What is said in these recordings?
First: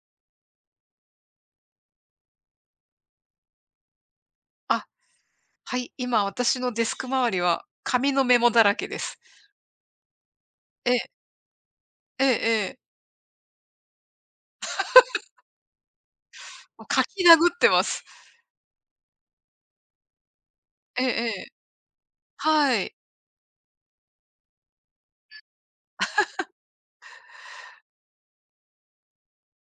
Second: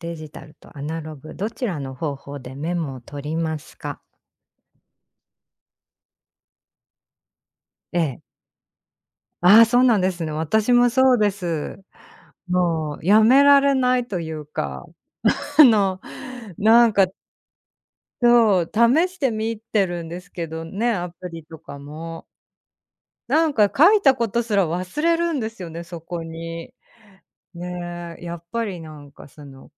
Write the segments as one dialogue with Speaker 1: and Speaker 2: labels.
Speaker 1: デジタルとアナログ、どちらの方法でメモを取りますか？
Speaker 2: あ、はい、今私のデスク周りは
Speaker 1: え
Speaker 2: 紙
Speaker 1: え。
Speaker 2: のメモだらけです。
Speaker 1: ああ、そうなんですね。私も
Speaker 2: ええ、
Speaker 1: そうです。
Speaker 2: ええええ。
Speaker 1: もうやめられないというか、あの、
Speaker 2: も
Speaker 1: な
Speaker 2: う
Speaker 1: ん
Speaker 2: 書
Speaker 1: か、
Speaker 2: き殴ってます。
Speaker 1: そう、試してみてるんですけどね、
Speaker 2: ええ
Speaker 1: ア
Speaker 2: え
Speaker 1: プ
Speaker 2: え。
Speaker 1: リとかも。
Speaker 2: はい。
Speaker 1: なんか書いたことすら忘れるんですよね、そこに。ねえ、やっぱりなんかその、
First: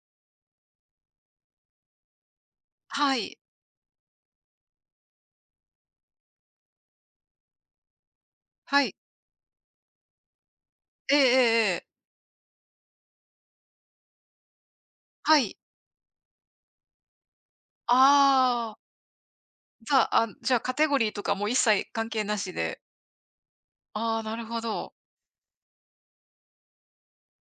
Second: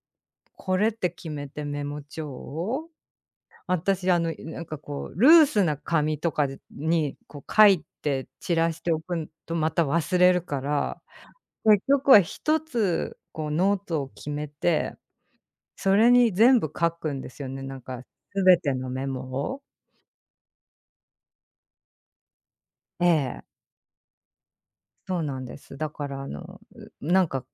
Speaker 1: これって決めてメモ帳を
Speaker 2: はい。
Speaker 1: 私、なんかこう、ルースな紙とかでに、こう書いて散ら
Speaker 2: は
Speaker 1: して
Speaker 2: い。
Speaker 1: おくと、また忘れるから、
Speaker 2: えええええ
Speaker 1: 結
Speaker 2: え。
Speaker 1: 局は一つ、こうノートを決めて、
Speaker 2: はい。
Speaker 1: それに全部書くんですよね、なんか全て
Speaker 2: ああ、
Speaker 1: のメモを。
Speaker 2: じゃあカテゴリーとかもう一切関係なしで。
Speaker 1: ええ、
Speaker 2: ああ、なるほど。
Speaker 1: そうなんです。だからうなんか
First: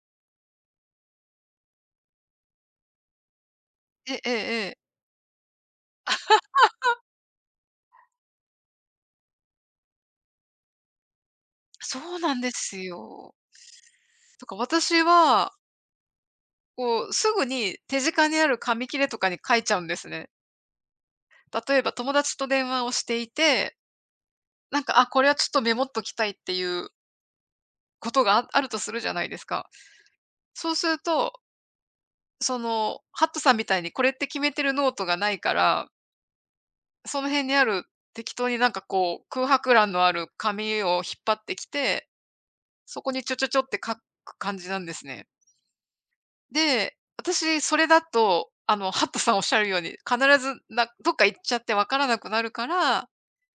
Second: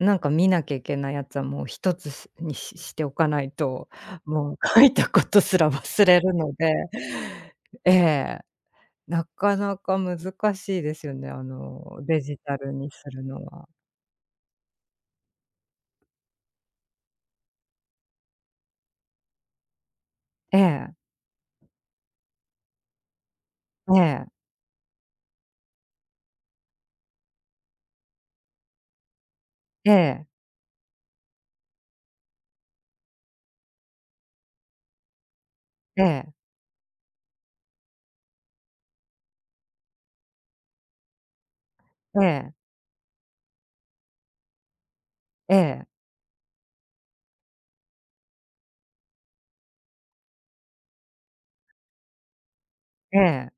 Speaker 1: なんか見なきゃいけないやつはもう一つしにししておかないと、
Speaker 2: ええええ
Speaker 1: もう
Speaker 2: ええ。
Speaker 1: 書いたことすら忘れるので。ええ。なかなか難しいですよね、
Speaker 2: そ
Speaker 1: デ
Speaker 2: うな
Speaker 1: ジ
Speaker 2: んで
Speaker 1: タル
Speaker 2: す
Speaker 1: にする
Speaker 2: よ。
Speaker 1: のは。
Speaker 2: だから私は、こう、すぐに手近にある紙切れとかに書いちゃうんですね。
Speaker 1: ええ、
Speaker 2: 例えば友達と電話をしていて、
Speaker 1: ええ、
Speaker 2: なんか、あ、これはちょっとメモっときたいっていうことが あるとするじゃないですか。
Speaker 1: ええ、
Speaker 2: そうすると、ハットさんみたいにこれって決めてるノートがないから、
Speaker 1: ええ、
Speaker 2: その辺にある適当になんかこう、空白欄のある紙を引っ張ってきて、
Speaker 1: ええ、
Speaker 2: そこにちょちょちょって書く感じなんですね。
Speaker 1: ええ、
Speaker 2: で、私それだと、ハットさんおっしゃるように、必ずなどっか行っちゃってわからなくなるから、
Speaker 1: ええ、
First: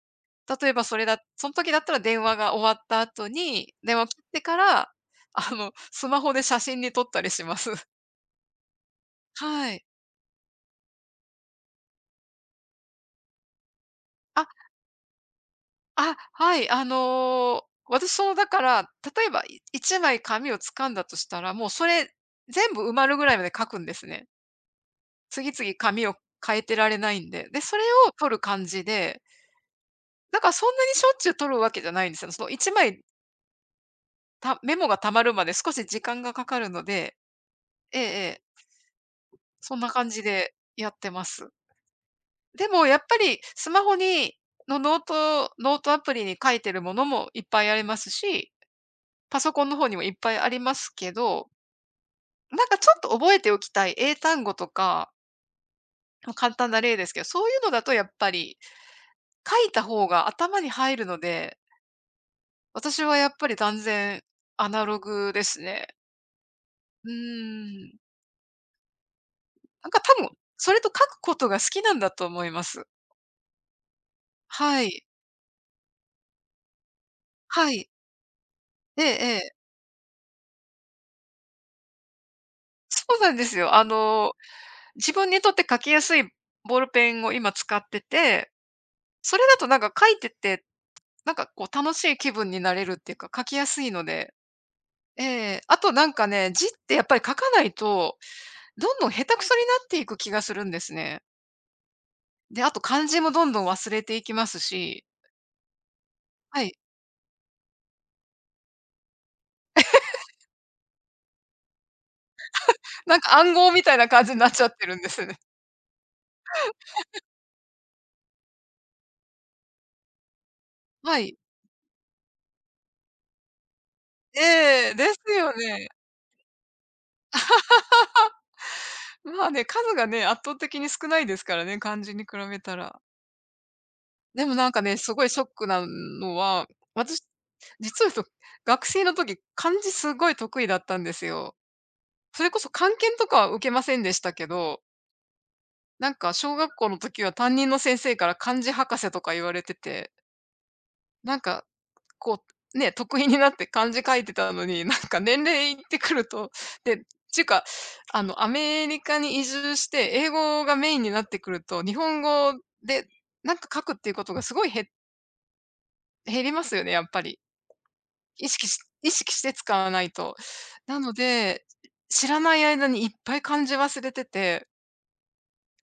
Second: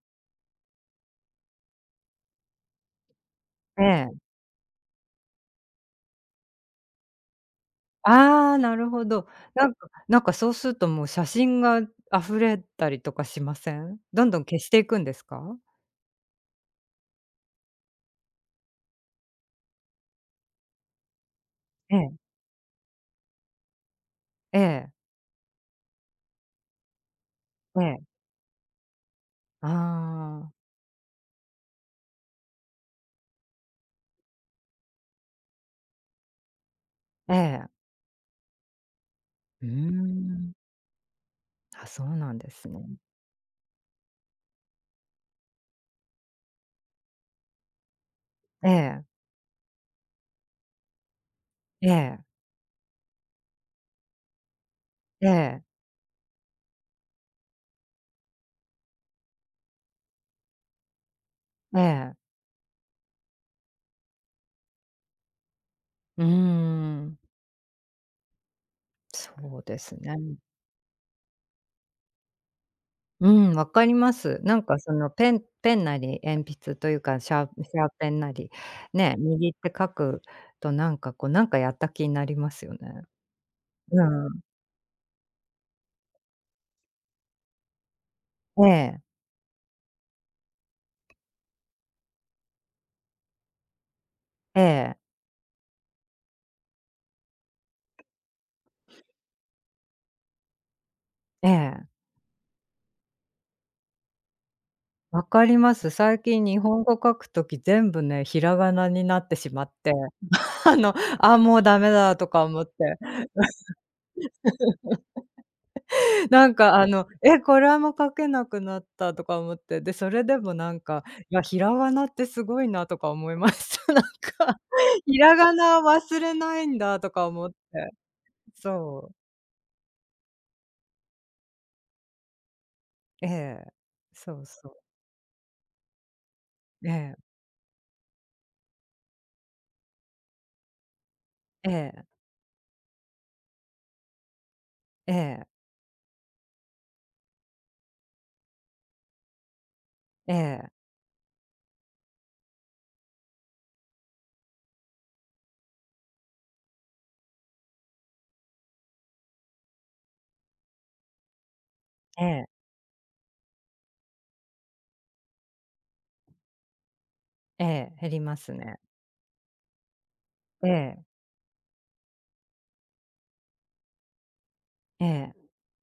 Speaker 2: 例えばその時だったら電話が終わった後に、
Speaker 1: え
Speaker 2: 電話
Speaker 1: え。
Speaker 2: 切ってから、スマホで写真に撮ったりします。
Speaker 1: ああ、なるほど。な
Speaker 2: は
Speaker 1: ん
Speaker 2: い。
Speaker 1: かなんかそうするともう写真が溢れたりとかしません？どんどん
Speaker 2: あ、
Speaker 1: 消していくんですか？
Speaker 2: はい。私だから、例えば1枚紙を掴んだとしたら、もうそ
Speaker 1: え
Speaker 2: れ
Speaker 1: え、
Speaker 2: 全部埋まるぐらいまで書くんですね。
Speaker 1: ええ、
Speaker 2: 次々紙を変えてられないんで。で、そ
Speaker 1: え
Speaker 2: れ
Speaker 1: え。
Speaker 2: を取る感じで、
Speaker 1: あ
Speaker 2: だから
Speaker 1: あ、
Speaker 2: そんなにしょっちゅう取るわけじゃないんですよ。その1枚、メモが溜まるまで少し時間がかかるので、
Speaker 1: ええ。
Speaker 2: ええええ、
Speaker 1: うー
Speaker 2: そんな感じ
Speaker 1: ん。
Speaker 2: でやってます。
Speaker 1: あ、そうなんで
Speaker 2: で
Speaker 1: すね。
Speaker 2: もやっぱりスマホのノートアプリに書いてるものもいっぱいありますし
Speaker 1: ええ、
Speaker 2: パソコンの方にもいっぱいありますけど、
Speaker 1: ええ、
Speaker 2: なんかちょっと覚えておきたい英単語とか、
Speaker 1: ええ、
Speaker 2: ま、簡単な例ですけど、そういうのだとやっぱり書いた方が頭に入るので、
Speaker 1: ええ、
Speaker 2: 私はやっぱり断然アナログですね。
Speaker 1: うー
Speaker 2: う
Speaker 1: ん、
Speaker 2: ーん。
Speaker 1: そうで
Speaker 2: なん
Speaker 1: す
Speaker 2: か
Speaker 1: ね。
Speaker 2: 多分、それと書くことが好きなんだと思います。
Speaker 1: うん、わかります。なんか
Speaker 2: は
Speaker 1: そ
Speaker 2: い。
Speaker 1: のペンなり鉛筆というか、シャーシ
Speaker 2: は
Speaker 1: ャ
Speaker 2: い。
Speaker 1: ーペンなり、
Speaker 2: ええ
Speaker 1: ね、
Speaker 2: え
Speaker 1: 握っ
Speaker 2: え。
Speaker 1: て書くとなんかこう、なんかやった気になりますよね。
Speaker 2: そうなんですよ。
Speaker 1: うん。
Speaker 2: 自分にとって書きやすいボールペンを今使ってて、
Speaker 1: ええ、
Speaker 2: それだとなんか書いててなんかこう楽しい気分になれるっていうか、書きやすいので。
Speaker 1: ええ、
Speaker 2: ええ、あとなんかね、字ってやっぱり書かないと、どんどん下手くそになっていく気がするんですね。
Speaker 1: ええ、
Speaker 2: で、あと漢字もどんどん忘れていきますし、
Speaker 1: わかります。最近日
Speaker 2: はい。
Speaker 1: 本語書くとき全部ね、ひらがなになってしまって、あの、あ、もうダメだとか思って。
Speaker 2: なんか暗号みたいな感じになっちゃってるんですね。
Speaker 1: なんかえ、これはもう書けなくなったとか思って、で、それでもなんか、
Speaker 2: は
Speaker 1: い
Speaker 2: い。
Speaker 1: や、ひらがなってすごいなとか思いました。なんか、
Speaker 2: ええ、で
Speaker 1: ひ
Speaker 2: す
Speaker 1: ら
Speaker 2: よ
Speaker 1: がな
Speaker 2: ね。
Speaker 1: 忘れないんだとか思って。そう。
Speaker 2: まあね、数がね、圧倒的に少ないですからね、漢字に比べたら。
Speaker 1: ええ。そ
Speaker 2: で
Speaker 1: う
Speaker 2: もな
Speaker 1: そ
Speaker 2: ん
Speaker 1: う。
Speaker 2: かね、すごいショックなのは、
Speaker 1: ええ、
Speaker 2: 私、実は言うと、学生の時、漢字すごい得意だったんですよ。
Speaker 1: ええ、
Speaker 2: それこそ漢検とかは受けませんでしたけど、
Speaker 1: ええ、
Speaker 2: なんか小学校の時は担任の先生から漢字博士とか言われてて、
Speaker 1: ええ、
Speaker 2: なんかこう、ね、得意になって漢字書いてたのに、なんか年齢いってくると、で、ちゅうか、アメリカに移住して、英語がメインになってくると、日本
Speaker 1: ええ、
Speaker 2: 語でなんか書くっていうことがすごい減りますよね、やっぱり。
Speaker 1: ええ、減りま
Speaker 2: 意
Speaker 1: す
Speaker 2: 識し
Speaker 1: ね。
Speaker 2: 意識して使わないと。
Speaker 1: え
Speaker 2: な
Speaker 1: え、
Speaker 2: ので、知らない間にいっぱい漢字忘れてて
Speaker 1: ええ、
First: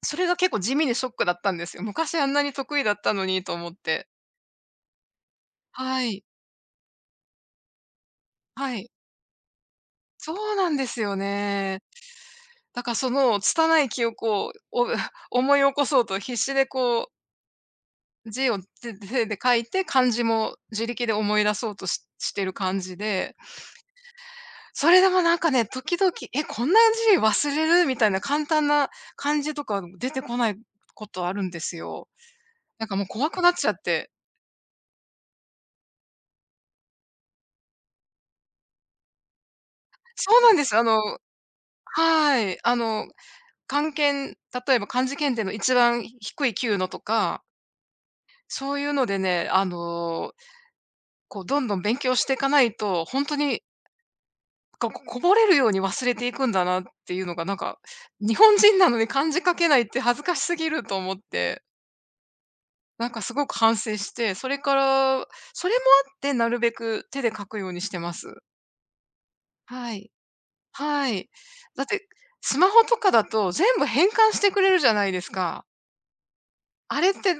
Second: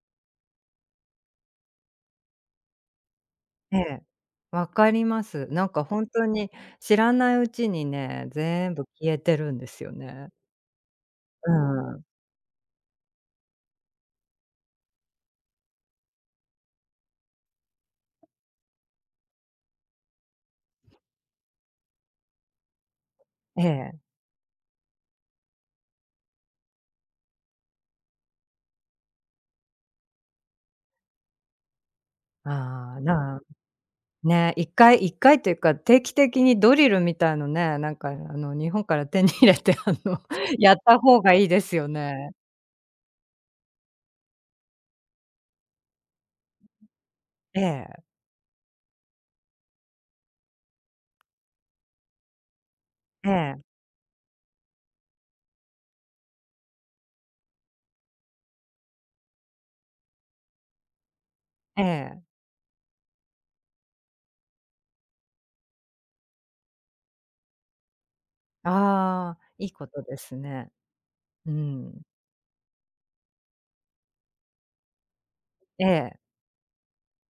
Speaker 2: それが結構地味にショックだったんですよ。昔あんなに得意だったのにと思っ
Speaker 1: ええ。
Speaker 2: て。
Speaker 1: わかります。なんかほ
Speaker 2: は
Speaker 1: ん
Speaker 2: い。
Speaker 1: とに知らないうちにね、全
Speaker 2: は
Speaker 1: 部
Speaker 2: い。
Speaker 1: 消えてるんですよね。
Speaker 2: そうなんですよ
Speaker 1: う
Speaker 2: ね。
Speaker 1: ん。
Speaker 2: だからその拙い記憶を、思い起こそうと必死でこう、字を手で書いて、漢字も自力で思い出そうとしてる感じで、
Speaker 1: ええ。
Speaker 2: それでもなんかね、時々、え、こんな字忘れる？みたいな簡単な漢字とか出てこないことあるんですよ。なん
Speaker 1: あ
Speaker 2: か
Speaker 1: あ、
Speaker 2: もう怖
Speaker 1: な
Speaker 2: くなっちゃって。
Speaker 1: ね、一回一回というか、定期的にドリルみたいのね、なんか日本から手に入れて
Speaker 2: そうなん で
Speaker 1: や
Speaker 2: す。
Speaker 1: った方がいいですよね。
Speaker 2: はい。漢検、例えば漢字検定の一番低い級のとか、
Speaker 1: ええ、
Speaker 2: そういうのでね、こうどんどん勉強していかないと、ほん
Speaker 1: え
Speaker 2: とに、
Speaker 1: え、
Speaker 2: こぼれるように忘れていくんだなっていうのがなんか、日本人なのに漢字書けないって恥ずかしすぎると思って、
Speaker 1: ええ。
Speaker 2: なんかすごく反省して、それから、それもあってなるべく手で書くようにしてます。
Speaker 1: ああ、いいこ
Speaker 2: は
Speaker 1: と
Speaker 2: い。
Speaker 1: ですね。
Speaker 2: はい。
Speaker 1: う
Speaker 2: だっ
Speaker 1: ん。
Speaker 2: て、スマホとかだと全部変換してくれるじゃないですか。
Speaker 1: ええ、
Speaker 2: あれって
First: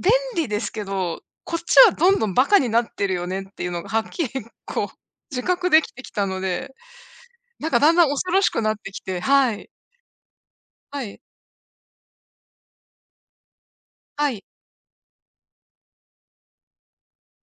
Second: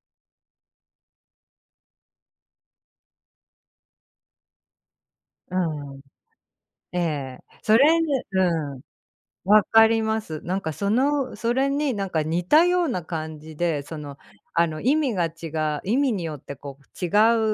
Speaker 2: 便利ですけど、こっちはどんどんバカになってるよねっていうのがはっきりこう、自
Speaker 1: う
Speaker 2: 覚でき
Speaker 1: ん、
Speaker 2: てきたので、
Speaker 1: ええ。
Speaker 2: なん
Speaker 1: そ
Speaker 2: かだん
Speaker 1: れ
Speaker 2: だ
Speaker 1: ね
Speaker 2: ん恐ろ
Speaker 1: う
Speaker 2: しくなっ
Speaker 1: ん、
Speaker 2: てきて、は
Speaker 1: わ
Speaker 2: い。
Speaker 1: かります。なんかそ
Speaker 2: はい。
Speaker 1: のそれになんか似たような感じで、その
Speaker 2: はい。
Speaker 1: 意味が違う意味によってこう違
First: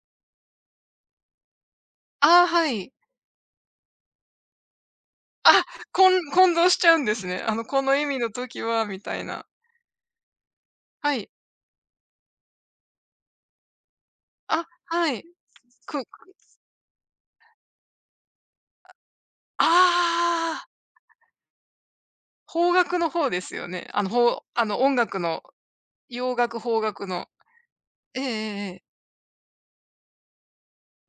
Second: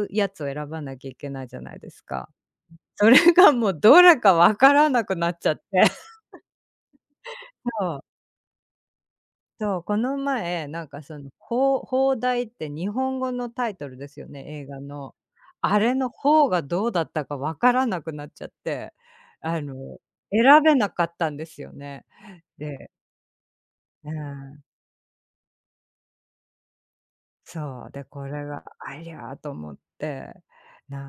Speaker 1: うやつを選ばなきゃいけないじゃないですか。
Speaker 2: ああ、はい。
Speaker 1: それがもうどれかわからなくなっちゃって、
Speaker 2: あ、混同しちゃうんですね。あの、こ
Speaker 1: そ
Speaker 2: の意味
Speaker 1: う、
Speaker 2: の時はみたいな。
Speaker 1: そう、この前、なんか
Speaker 2: は
Speaker 1: そ
Speaker 2: い。
Speaker 1: の、邦題って日本語のタイトルですよね、
Speaker 2: あ、
Speaker 1: 映画
Speaker 2: は
Speaker 1: の。
Speaker 2: い。
Speaker 1: あれ
Speaker 2: く
Speaker 1: の邦がどうだったかわからなくなっちゃって、あ
Speaker 2: あ
Speaker 1: の、選
Speaker 2: あ、
Speaker 1: べなかったんですよね。
Speaker 2: 邦
Speaker 1: で
Speaker 2: 楽の方ですよね。あの、
Speaker 1: う
Speaker 2: ほ
Speaker 1: ん、
Speaker 2: あの、音楽の、洋楽、邦楽の。
Speaker 1: そう、で、
Speaker 2: ええ
Speaker 1: こ
Speaker 2: ええ
Speaker 1: れ
Speaker 2: え
Speaker 1: が、
Speaker 2: え。
Speaker 1: ありゃと思って、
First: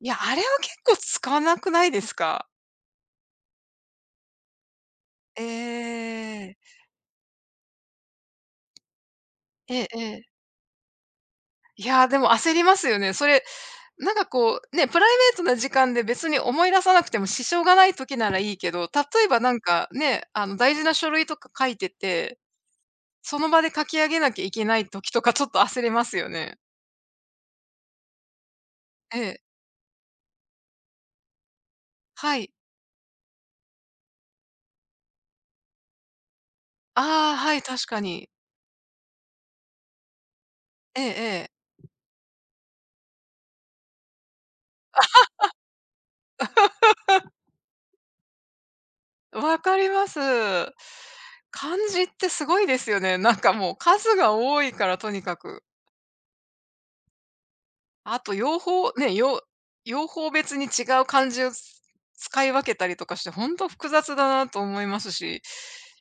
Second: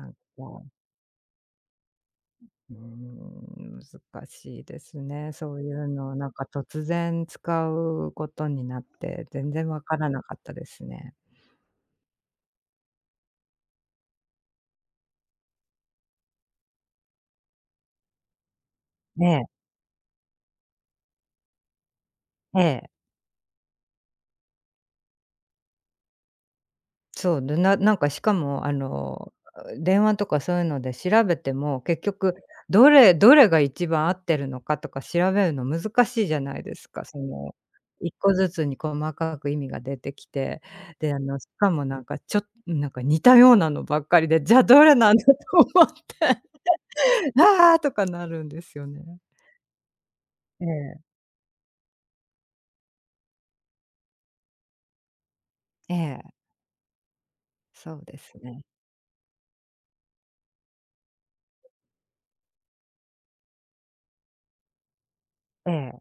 Speaker 2: い
Speaker 1: ん
Speaker 2: や、
Speaker 1: か
Speaker 2: あれは結構使わなくないですか？
Speaker 1: うーん、難しいですね。そういう
Speaker 2: え
Speaker 1: の、なんか
Speaker 2: え。
Speaker 1: 突然使うことになって、全然
Speaker 2: え
Speaker 1: わ
Speaker 2: え
Speaker 1: か
Speaker 2: え
Speaker 1: らな
Speaker 2: え。
Speaker 1: かったですね。
Speaker 2: いやー、でも焦りますよね。それ、なんかこう、ね、プライベートな時間で別に思い出さなくても支障がない時ならいいけど、例えば
Speaker 1: ね
Speaker 2: なんかね、あの大事な書類とか書いてて、
Speaker 1: え、ええ。
Speaker 2: その場で書き上げなきゃいけない時とかちょっと焦りますよね。
Speaker 1: そう、で、なんかしかも
Speaker 2: ええ、
Speaker 1: 電話とかそういうので調べても、結局
Speaker 2: はい。
Speaker 1: どれが一番合ってるのかとか調べるの難しいじゃないですか。そ
Speaker 2: ああ、は
Speaker 1: の、
Speaker 2: い、確か
Speaker 1: 1
Speaker 2: に。
Speaker 1: 個ずつに細かく意味が出てきて、
Speaker 2: ええ
Speaker 1: で、
Speaker 2: え
Speaker 1: し
Speaker 2: え。
Speaker 1: かもなんかなんか似たようなのばっかりで、じゃあどれなんだと思って。「ああ！」とかなるんですよね。
Speaker 2: わかります。
Speaker 1: ええ。
Speaker 2: 漢字ってすごいですよね。なんかもう数が多いからとにかく。
Speaker 1: ええ、そうで
Speaker 2: あと
Speaker 1: す
Speaker 2: 用
Speaker 1: ね。
Speaker 2: 法ね、用法別に違う漢字を使い分けたりとかして、本当複雑だなと思いますし、
Speaker 1: ええ。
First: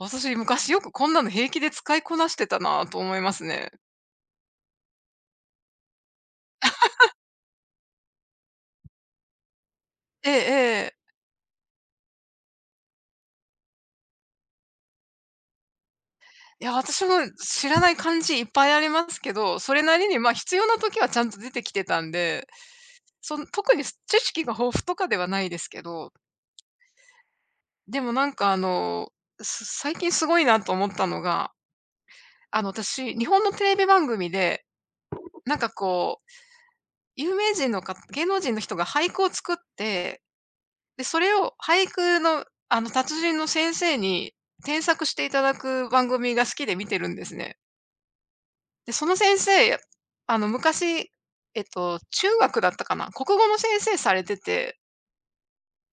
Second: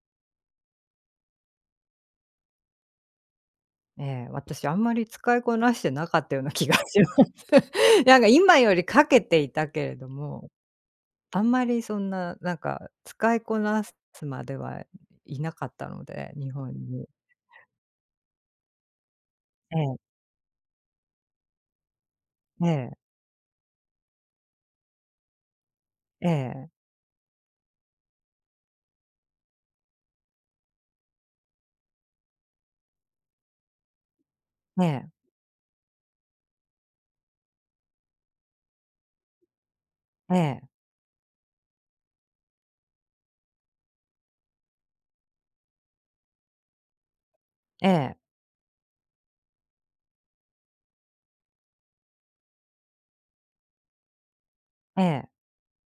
Speaker 2: 私昔よくこんなの平気で使いこなしてたなと思いますね。
Speaker 1: ええ、私あんまり使いこなしてなかったような気がします。なんか今よりかけていたけれど
Speaker 2: ええ
Speaker 1: も、
Speaker 2: ええ。
Speaker 1: あんまりそんな、なんか使いこなすまではいなかったので、日
Speaker 2: いや、
Speaker 1: 本
Speaker 2: 私
Speaker 1: に。
Speaker 2: も知らない漢字いっぱいありますけど、そ
Speaker 1: え
Speaker 2: れな
Speaker 1: え。
Speaker 2: りに、まあ、必要な時はちゃんと出てきてたんで、
Speaker 1: ええ、
Speaker 2: その特に知識が豊富とかではないですけど、
Speaker 1: ええ、
Speaker 2: でもなんかあの、最近すごいなと思ったのが、あの私、日本のテレビ番組で、
Speaker 1: ええ、
Speaker 2: なんかこう有名人のか芸能人の人が俳句を作って、で、それを俳句の、あの、達人の先生に添削していただく番組が好きで見てるんですね。
Speaker 1: ええ、
Speaker 2: で、その先生、あの、昔、えっと、中学だったかな、国語の先生されてて、
Speaker 1: ええ、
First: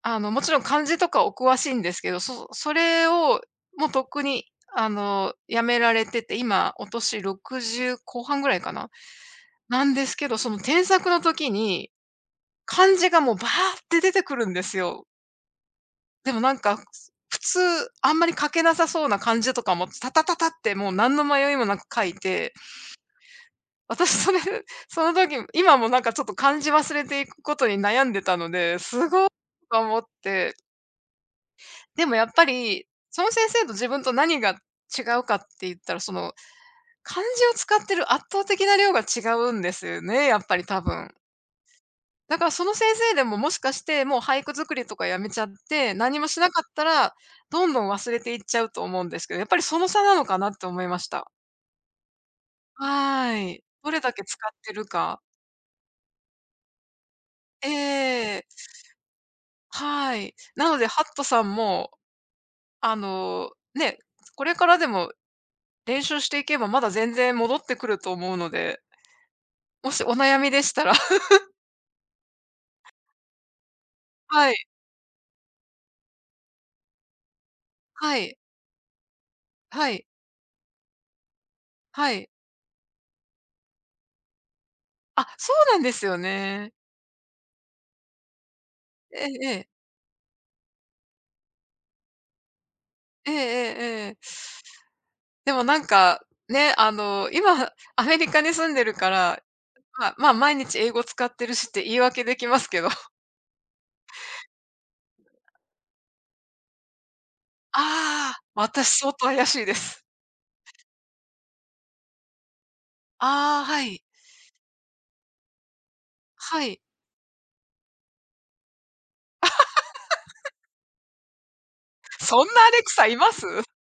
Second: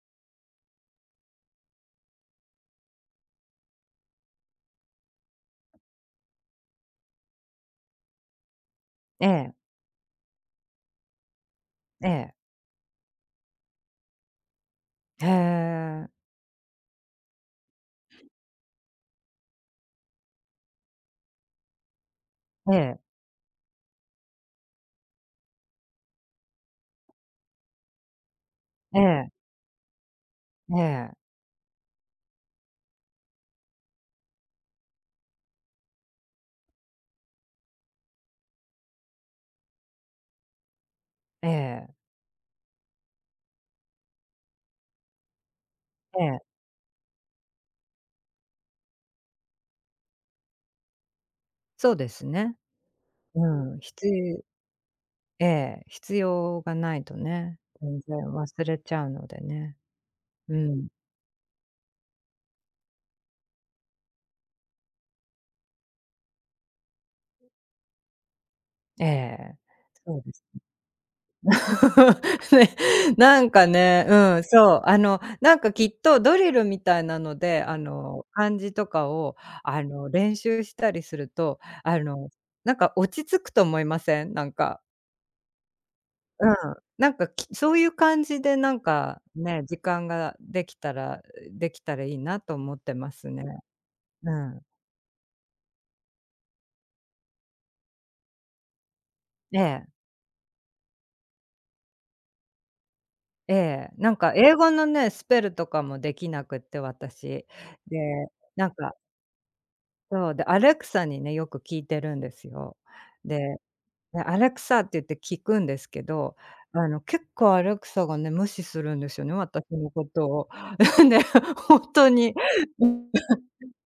Speaker 2: あの、もちろん漢字とかお詳しいんですけど、それをもうとっくに、あの、辞められてて、今お年60後半ぐらいかな、
Speaker 1: ええ、
Speaker 2: なんですけど、その添削の時に
Speaker 1: ええ、ええ。
Speaker 2: 漢字がもうバーって出てくるんですよ。でもなんか、普通あんまり書けなさそうな漢字とかも、タタタタってもう何の迷いもなく書いて、
Speaker 1: え。
Speaker 2: 私それ、その時、今もなんかちょっと漢字忘れていくことに悩んでたので、
Speaker 1: え
Speaker 2: すごい
Speaker 1: え、
Speaker 2: と思って。
Speaker 1: ええ、ええ、
Speaker 2: でもやっぱり、その先生と自分と何が違うかって言ったら、その漢字を使ってる圧倒的な量が違うんですよね、やっぱり多分。
Speaker 1: ええ、
Speaker 2: だからその先生でも、もしかして、もう俳句作りとかやめちゃって、何
Speaker 1: え
Speaker 2: もし
Speaker 1: え。
Speaker 2: なかったら、どんどん忘れていっちゃうと思うんですけど、やっぱりその差なのかなって思いました。
Speaker 1: そうですね。
Speaker 2: は
Speaker 1: う
Speaker 2: い。
Speaker 1: ん、
Speaker 2: どれだけ使
Speaker 1: 必
Speaker 2: ってるか。
Speaker 1: ええ、必要がないとね、
Speaker 2: え
Speaker 1: 全然
Speaker 2: え、
Speaker 1: 忘れちゃうのでね。
Speaker 2: はい。
Speaker 1: う
Speaker 2: なので
Speaker 1: ん。
Speaker 2: ハットさんも、あの、ね、これからでも練習していけば、まだ全然戻ってくると思うので、
Speaker 1: ええ、
Speaker 2: もしお
Speaker 1: そうで
Speaker 2: 悩
Speaker 1: す。
Speaker 2: みでしたら
Speaker 1: ね、なんかね、うん、
Speaker 2: はい、
Speaker 1: そう、なんかきっとドリルみたいなので、
Speaker 2: はい、
Speaker 1: 漢字とかを、
Speaker 2: はい、
Speaker 1: 練習したりすると、
Speaker 2: はい。
Speaker 1: なんか落ち着くと思いません？なんか、
Speaker 2: あ、そうなんですよ
Speaker 1: うん。
Speaker 2: ね。
Speaker 1: なんか、そういう感じでなん
Speaker 2: え
Speaker 1: か、
Speaker 2: ええ
Speaker 1: ね、
Speaker 2: え。
Speaker 1: 時間ができたらできたらいいなと思ってます
Speaker 2: ええ
Speaker 1: ね。
Speaker 2: ええええ。
Speaker 1: うん。
Speaker 2: でもなんか、ね、あの、今アメリカに住んでるから、
Speaker 1: ええ。
Speaker 2: まあまあ、毎日英語使ってるしって言い訳できますけど。あ
Speaker 1: ええ、なんか英語のね、スペルとかもできなくって、私。で、
Speaker 2: あ、
Speaker 1: なんか
Speaker 2: 私相当怪しいです。
Speaker 1: そう、で、アレクサにね、よく聞いてるんですよ。で、
Speaker 2: ああ、はい。
Speaker 1: a l e って言って聞くんですけど、
Speaker 2: はい。
Speaker 1: 結構アレクサがね、無視するんですよね、私のことを。で、ほんとに、
Speaker 2: そんなアレクサいます？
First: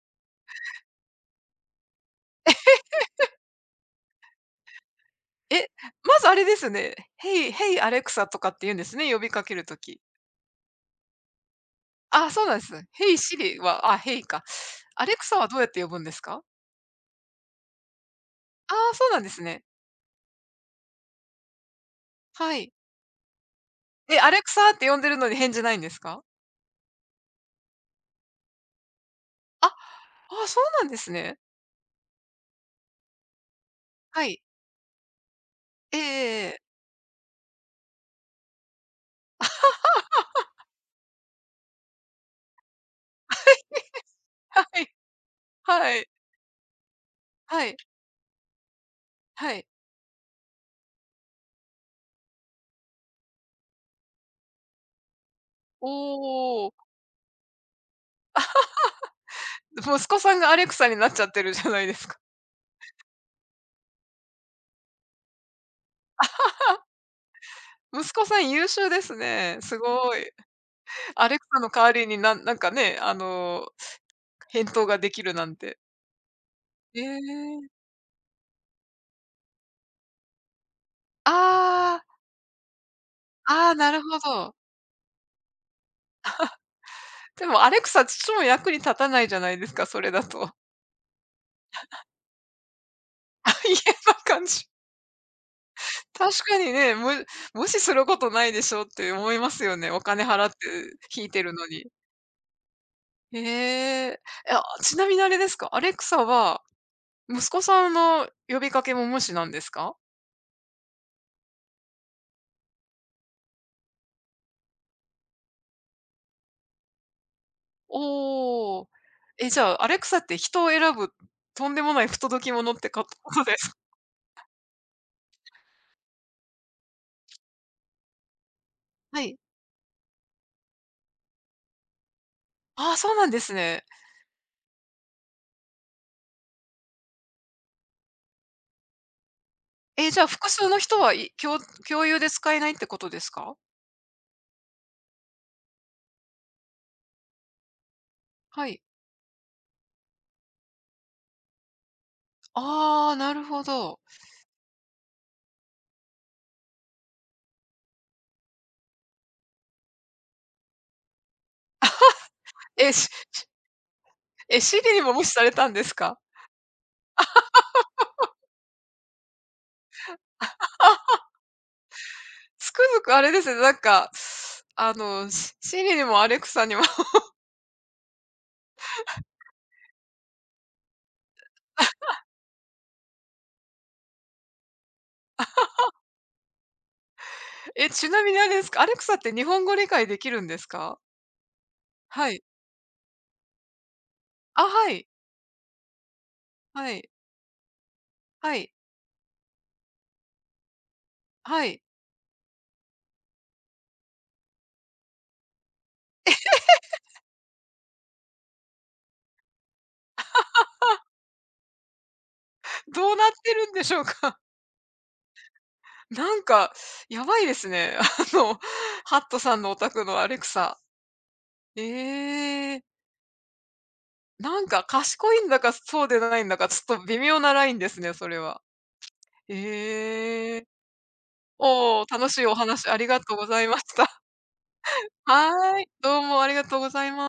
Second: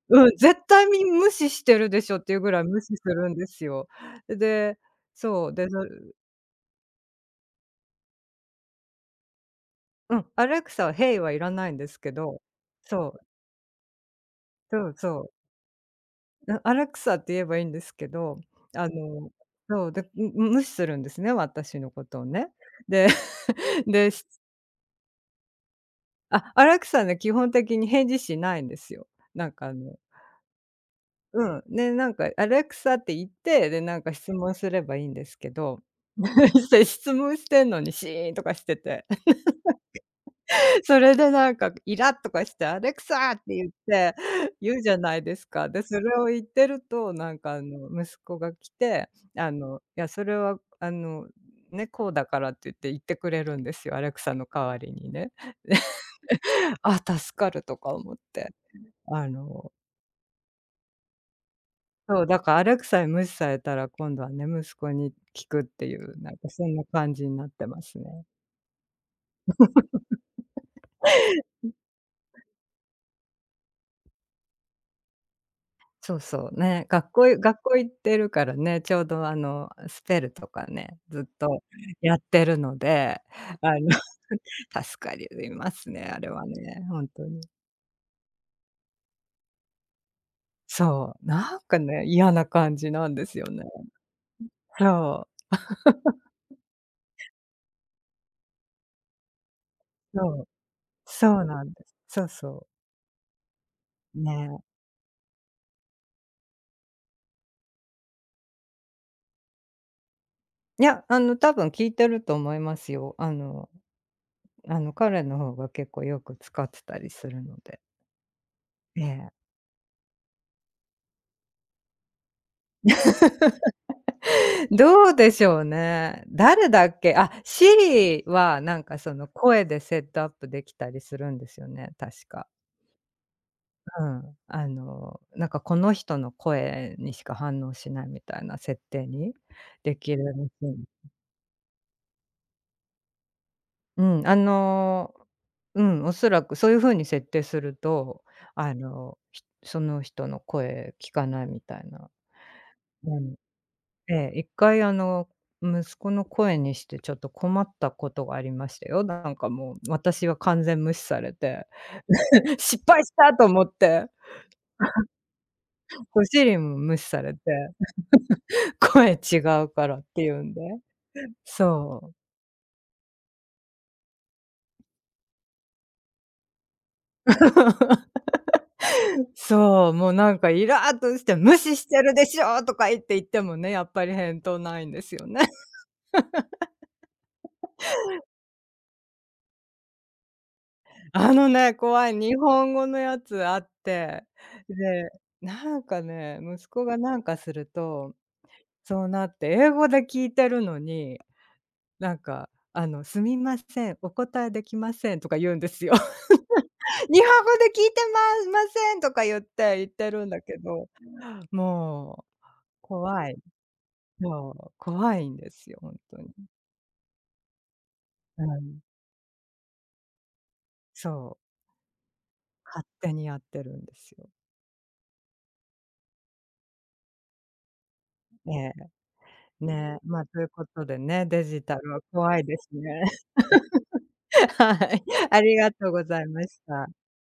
Speaker 1: うん、絶対無視してるでしょっていうぐらい無視するんですよ。で、そう、
Speaker 2: え、
Speaker 1: で、そ
Speaker 2: まずあれですね。Hey アレクサとかって言うんですね、呼びかけるとき。
Speaker 1: うん、アレクサは「ヘイはいらないんですけ
Speaker 2: あ、
Speaker 1: ど
Speaker 2: そうなんです。
Speaker 1: そ
Speaker 2: Hey
Speaker 1: う、
Speaker 2: Siri は、あ、Hey か。
Speaker 1: そう
Speaker 2: アレ
Speaker 1: そ
Speaker 2: ク
Speaker 1: う。
Speaker 2: サはどうやって呼ぶんですか？
Speaker 1: アレクサって言えばいいんですけど、
Speaker 2: あ
Speaker 1: あ
Speaker 2: あ、そうなんで
Speaker 1: の
Speaker 2: すね。
Speaker 1: そう、で、無視するんですね、私のことをね。
Speaker 2: はい。
Speaker 1: で で、
Speaker 2: え、
Speaker 1: し
Speaker 2: アレクサって呼んでるのに返事ないんですか？
Speaker 1: あ、アレクサね、基本的に返事しないんですよ。なん
Speaker 2: あ、
Speaker 1: か
Speaker 2: ああそうなんですね。
Speaker 1: うん、で、なんかアレクサって言って、で、なんか
Speaker 2: は
Speaker 1: 質
Speaker 2: い。
Speaker 1: 問すればいいんですけど、
Speaker 2: えええ えええ
Speaker 1: して質問してんのにシーンとかしてて。それでなんかイラッとかして「アレクサ！」って言って、
Speaker 2: は
Speaker 1: 言うじ
Speaker 2: い
Speaker 1: ゃないですか。で、
Speaker 2: は
Speaker 1: そ
Speaker 2: い。
Speaker 1: れを言ってると、なんか
Speaker 2: はい。
Speaker 1: 息子が来て、
Speaker 2: はい。
Speaker 1: いや、それはね、こうだからって言ってくれるんですよ、アレクサの代わりにね。
Speaker 2: おお。
Speaker 1: あ、助かるとか思って。あの、
Speaker 2: 息子さんがアレクサになっちゃってるじゃないですか。
Speaker 1: そう、だからアレクサに無視されたら、今度はね、息子に聞くっていう、なんかそんな感じになって ます
Speaker 2: 息子
Speaker 1: ね。
Speaker 2: さん優秀ですね。すごい。アレクサの代わりになんかね、あの、返答ができるなんて。
Speaker 1: そうそう、ね、
Speaker 2: え
Speaker 1: 学校い
Speaker 2: え。
Speaker 1: 学校行ってるからね、ちょうどスペルとかね、ずっと
Speaker 2: ああ、
Speaker 1: やってるので、
Speaker 2: あ
Speaker 1: あ
Speaker 2: あ、
Speaker 1: の、
Speaker 2: なるほ ど。
Speaker 1: 助かりいますね、あれはね、ほんとに。
Speaker 2: でもアレクサちっとも役に立たないじゃないですか、それだと。
Speaker 1: そう、なんかね、嫌な感じなんですよ
Speaker 2: あ、
Speaker 1: ね。
Speaker 2: 嫌な感じ。
Speaker 1: そう、
Speaker 2: 確かにね、無視することないでしょって思いますよね。お金
Speaker 1: そ
Speaker 2: 払
Speaker 1: う、
Speaker 2: って引い
Speaker 1: そ
Speaker 2: て
Speaker 1: う
Speaker 2: る
Speaker 1: な
Speaker 2: の
Speaker 1: んで
Speaker 2: に。
Speaker 1: す。そうそう、
Speaker 2: へえ。え、
Speaker 1: ね。
Speaker 2: あ、ちなみにあれですか、アレクサは、息子さんの呼びかけも無視なんですか？
Speaker 1: いや、多分聞いてると思いますよ。彼の方が結構よく使ってたりするので。
Speaker 2: おおー。
Speaker 1: ええ。
Speaker 2: え、じゃあ、アレクサって人を選ぶ、とんでもない不届き者ってこと ですか
Speaker 1: どうでしょうね。誰だっけ？あ、Siri はなんかそ
Speaker 2: は
Speaker 1: の
Speaker 2: い。
Speaker 1: 声でセットアップできたりするんですよね、確か。
Speaker 2: ああ、そうなんですね。
Speaker 1: うん。なんかこの人の声にしか反応しないみたいな設定にで
Speaker 2: え、
Speaker 1: き
Speaker 2: じゃ
Speaker 1: る
Speaker 2: あ
Speaker 1: ら
Speaker 2: 複
Speaker 1: し
Speaker 2: 数の
Speaker 1: い。
Speaker 2: 人は、共有で使えないってことですか？
Speaker 1: うん、うん、おそらくそういう風に設定すると、
Speaker 2: はい。
Speaker 1: その人の声聞かないみたいな。
Speaker 2: ああ、
Speaker 1: う
Speaker 2: な
Speaker 1: ん。
Speaker 2: るほど。
Speaker 1: ええ、一回息子の声にしてちょっと困ったことがありましたよ。なんかもう、私は完全無視されて、失
Speaker 2: え、し
Speaker 1: 敗した
Speaker 2: し
Speaker 1: と思って、
Speaker 2: え、シリにも無視されたんですか？
Speaker 1: ご主人も無視されて、声違うからって言うんで。
Speaker 2: あ、
Speaker 1: そう。
Speaker 2: つくづくあれですね、なんか、あの、シリにもアレクサにも
Speaker 1: そう、もうなんかイラっとして「無視してるでしょ！」とか言ってもね、やっぱり返答ないんですよね。
Speaker 2: え、ちなみにあれですか、アレクサって日本語理解できるんですか？
Speaker 1: ね、怖い
Speaker 2: は
Speaker 1: 日
Speaker 2: い。
Speaker 1: 本語のやつあって、
Speaker 2: あ、はい。
Speaker 1: で、なんかね、息子
Speaker 2: は
Speaker 1: が
Speaker 2: い。
Speaker 1: なんかすると
Speaker 2: はい。
Speaker 1: そうなって、英語で聞いてるのに、
Speaker 2: はい。
Speaker 1: なんか、「すみません、お答えできません」とか言うんですよ。日本語で聞いてまませんとか言ってるんだけど、もう
Speaker 2: どうな
Speaker 1: 怖
Speaker 2: っ
Speaker 1: い。
Speaker 2: てるんでしょうか？
Speaker 1: そう、怖いんですよ、本 当に。
Speaker 2: なんか、やばいですね。あ
Speaker 1: う
Speaker 2: の、
Speaker 1: ん、
Speaker 2: ハットさんのお宅のアレクサ。
Speaker 1: そう、
Speaker 2: ええ、
Speaker 1: 勝手にやってるんですよ。
Speaker 2: なんか賢いんだか、そうでないんだか、ちょっと微妙なラインですね、それは。
Speaker 1: ねえ、ねえ、ま、あ、という
Speaker 2: え
Speaker 1: こ
Speaker 2: え。
Speaker 1: とでね、デジタルは
Speaker 2: おおー、楽し
Speaker 1: 怖い
Speaker 2: いお
Speaker 1: です
Speaker 2: 話あ
Speaker 1: ね。
Speaker 2: りがとうございました。
Speaker 1: はい、あ
Speaker 2: は
Speaker 1: りが
Speaker 2: ーい、
Speaker 1: とうご
Speaker 2: どう
Speaker 1: ざい
Speaker 2: も
Speaker 1: ま
Speaker 2: あり
Speaker 1: し
Speaker 2: がとうご
Speaker 1: た。
Speaker 2: ざいます